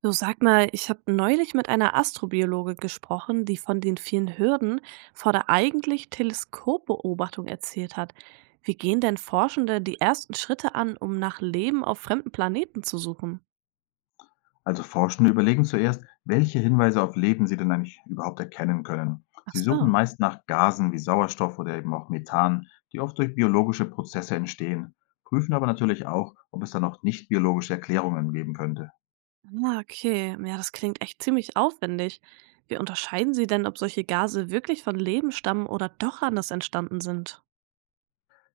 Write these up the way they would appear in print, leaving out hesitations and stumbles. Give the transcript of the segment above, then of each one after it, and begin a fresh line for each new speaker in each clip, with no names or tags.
Du, sag mal, ich habe neulich mit einer Astrobiologin gesprochen, die von den vielen Hürden vor der eigentlich Teleskopbeobachtung erzählt hat. Wie gehen denn Forschende die ersten Schritte an, um nach Leben auf fremden Planeten zu suchen?
Also Forschende überlegen zuerst, welche Hinweise auf Leben sie denn eigentlich überhaupt erkennen können.
Ach
Sie suchen
so.
meist nach Gasen wie Sauerstoff oder eben auch Methan, die oft durch biologische Prozesse entstehen, prüfen aber natürlich auch, ob es da noch nicht biologische Erklärungen geben könnte.
Ah, okay. Ja, das klingt echt ziemlich aufwendig. Wie unterscheiden sie denn, ob solche Gase wirklich von Leben stammen oder doch anders entstanden sind?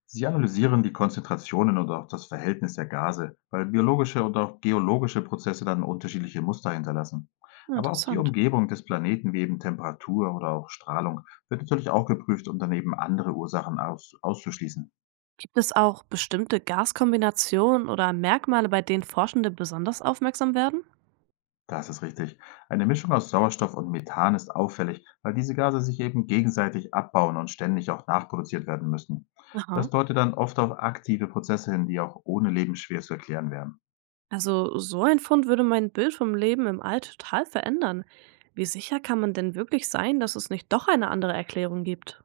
Sie analysieren die Konzentrationen und auch das Verhältnis der Gase, weil biologische und auch geologische Prozesse dann unterschiedliche Muster hinterlassen.
Hm,
Aber auch die
interessant.
Umgebung des Planeten wie eben Temperatur oder auch Strahlung wird natürlich auch geprüft, um daneben andere Ursachen auszuschließen.
Gibt es auch bestimmte Gaskombinationen oder Merkmale, bei denen Forschende besonders aufmerksam werden?
Das ist richtig. Eine Mischung aus Sauerstoff und Methan ist auffällig, weil diese Gase sich eben gegenseitig abbauen und ständig auch nachproduziert werden müssen.
Aha.
Das deutet dann oft auf aktive Prozesse hin, die auch ohne Leben schwer zu erklären wären.
Also so ein Fund würde mein Bild vom Leben im All total verändern. Wie sicher kann man denn wirklich sein, dass es nicht doch eine andere Erklärung gibt?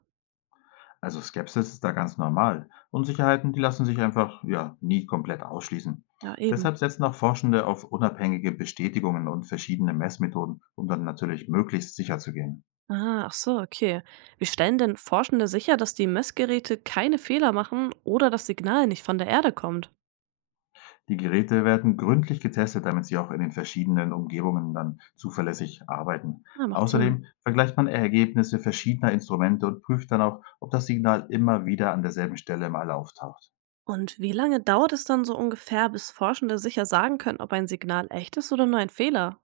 Also Skepsis ist da ganz normal. Unsicherheiten, die lassen sich einfach ja nie komplett ausschließen.
Ja, eben.
Deshalb setzen auch Forschende auf unabhängige Bestätigungen und verschiedene Messmethoden, um dann natürlich möglichst sicher zu gehen.
Ah, ach so, okay. Wie stellen denn Forschende sicher, dass die Messgeräte keine Fehler machen oder das Signal nicht von der Erde kommt?
Die Geräte werden gründlich getestet, damit sie auch in den verschiedenen Umgebungen dann zuverlässig arbeiten.
Na, macht Sinn.
Außerdem vergleicht man Ergebnisse verschiedener Instrumente und prüft dann auch, ob das Signal immer wieder an derselben Stelle mal auftaucht.
Und wie lange dauert es dann so ungefähr, bis Forschende sicher sagen können, ob ein Signal echt ist oder nur ein Fehler?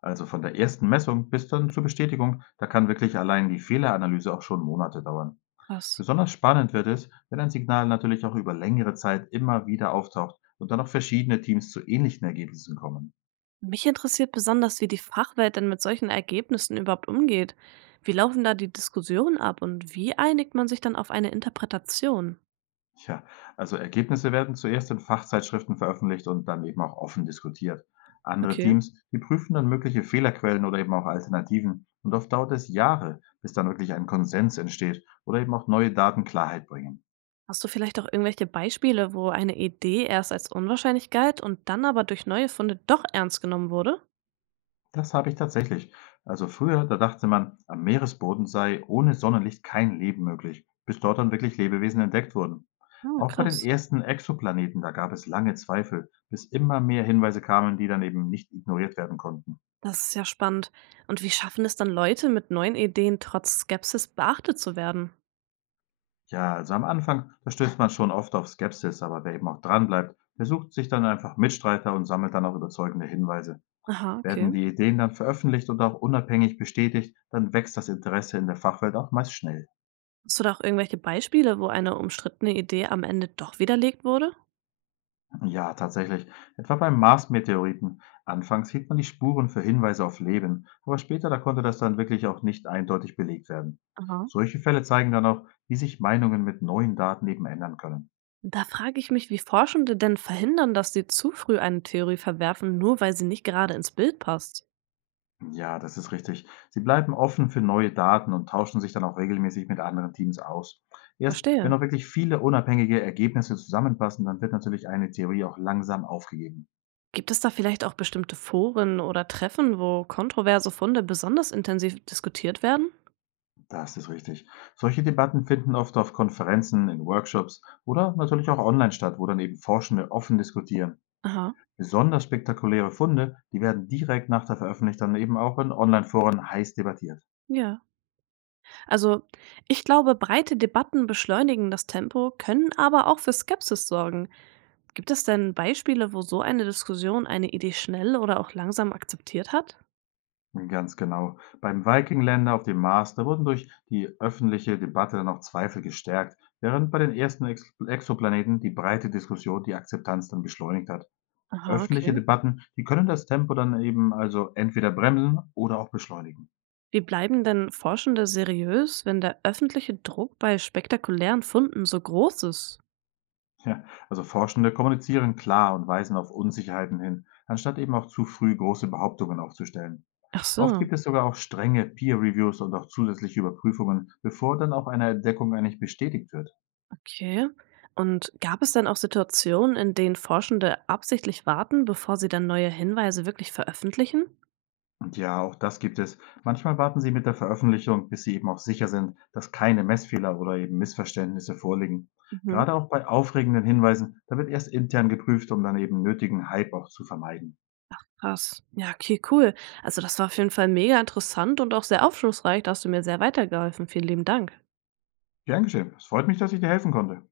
Also von der ersten Messung bis dann zur Bestätigung, da kann wirklich allein die Fehleranalyse auch schon Monate dauern.
Krass.
Besonders spannend wird es, wenn ein Signal natürlich auch über längere Zeit immer wieder auftaucht und dann auch verschiedene Teams zu ähnlichen Ergebnissen kommen.
Mich interessiert besonders, wie die Fachwelt denn mit solchen Ergebnissen überhaupt umgeht. Wie laufen da die Diskussionen ab und wie einigt man sich dann auf eine Interpretation?
Tja, also Ergebnisse werden zuerst in Fachzeitschriften veröffentlicht und dann eben auch offen diskutiert. Andere
Okay.
Teams, die prüfen dann mögliche Fehlerquellen oder eben auch Alternativen. Und oft dauert es Jahre, bis dann wirklich ein Konsens entsteht oder eben auch neue Daten Klarheit bringen.
Hast du vielleicht auch irgendwelche Beispiele, wo eine Idee erst als unwahrscheinlich galt und dann aber durch neue Funde doch ernst genommen wurde?
Das habe ich tatsächlich. Also früher, da dachte man, am Meeresboden sei ohne Sonnenlicht kein Leben möglich, bis dort dann wirklich Lebewesen entdeckt wurden.
Ah,
Auch bei den
krass.
ersten Exoplaneten, da gab es lange Zweifel, bis immer mehr Hinweise kamen, die dann eben nicht ignoriert werden konnten.
Das ist ja spannend. Und wie schaffen es dann Leute, mit neuen Ideen trotz Skepsis beachtet zu werden?
Ja, also am Anfang, da stößt man schon oft auf Skepsis, aber wer eben auch dranbleibt, der sucht sich dann einfach Mitstreiter und sammelt dann auch überzeugende Hinweise.
Aha, okay.
Werden die Ideen dann veröffentlicht und auch unabhängig bestätigt, dann wächst das Interesse in der Fachwelt auch meist schnell.
Hast du da auch irgendwelche Beispiele, wo eine umstrittene Idee am Ende doch widerlegt wurde?
Ja, tatsächlich. Etwa beim Mars-Meteoriten. Anfangs hielt man die Spuren für Hinweise auf Leben, aber später, da konnte das dann wirklich auch nicht eindeutig belegt werden.
Aha.
Solche Fälle zeigen dann auch, wie sich Meinungen mit neuen Daten eben ändern können.
Da frage ich mich, wie Forschende denn verhindern, dass sie zu früh eine Theorie verwerfen, nur weil sie nicht gerade ins Bild passt.
Ja, das ist richtig. Sie bleiben offen für neue Daten und tauschen sich dann auch regelmäßig mit anderen Teams aus. Erst wenn
Verstehe.
auch wirklich viele unabhängige Ergebnisse zusammenpassen, dann wird natürlich eine Theorie auch langsam aufgegeben.
Gibt es da vielleicht auch bestimmte Foren oder Treffen, wo kontroverse Funde besonders intensiv diskutiert werden?
Das ist richtig. Solche Debatten finden oft auf Konferenzen, in Workshops oder natürlich auch online statt, wo dann eben Forschende offen diskutieren.
Aha.
Besonders spektakuläre Funde, die werden direkt nach der Veröffentlichung dann eben auch in Online-Foren heiß debattiert.
Ja. Also, ich glaube, breite Debatten beschleunigen das Tempo, können aber auch für Skepsis sorgen. Gibt es denn Beispiele, wo so eine Diskussion eine Idee schnell oder auch langsam akzeptiert hat?
Ganz genau. Beim Viking-Länder auf dem Mars, da wurden durch die öffentliche Debatte noch Zweifel gestärkt, während bei den ersten Ex Exoplaneten die breite Diskussion die Akzeptanz dann beschleunigt hat.
Aha, okay.
Öffentliche Debatten, die können das Tempo dann eben also entweder bremsen oder auch beschleunigen.
Wie bleiben denn Forschende seriös, wenn der öffentliche Druck bei spektakulären Funden so groß ist?
Ja, also Forschende kommunizieren klar und weisen auf Unsicherheiten hin, anstatt eben auch zu früh große Behauptungen aufzustellen.
Ach
Oft
so,
gibt es sogar auch strenge Peer-Reviews und auch zusätzliche Überprüfungen, bevor dann auch eine Entdeckung eigentlich bestätigt wird.
okay. Und gab es dann auch Situationen, in denen Forschende absichtlich warten, bevor sie dann neue Hinweise wirklich veröffentlichen?
Und ja, auch das gibt es. Manchmal warten sie mit der Veröffentlichung, bis sie eben auch sicher sind, dass keine Messfehler oder eben Missverständnisse vorliegen.
Mhm.
Gerade auch bei aufregenden Hinweisen, da wird erst intern geprüft, um dann eben nötigen Hype auch zu vermeiden.
Krass. Ja, okay, cool. Also das war auf jeden Fall mega interessant und auch sehr aufschlussreich. Da hast du mir sehr weitergeholfen. Vielen lieben Dank.
Gern geschehen. Es freut mich, dass ich dir helfen konnte.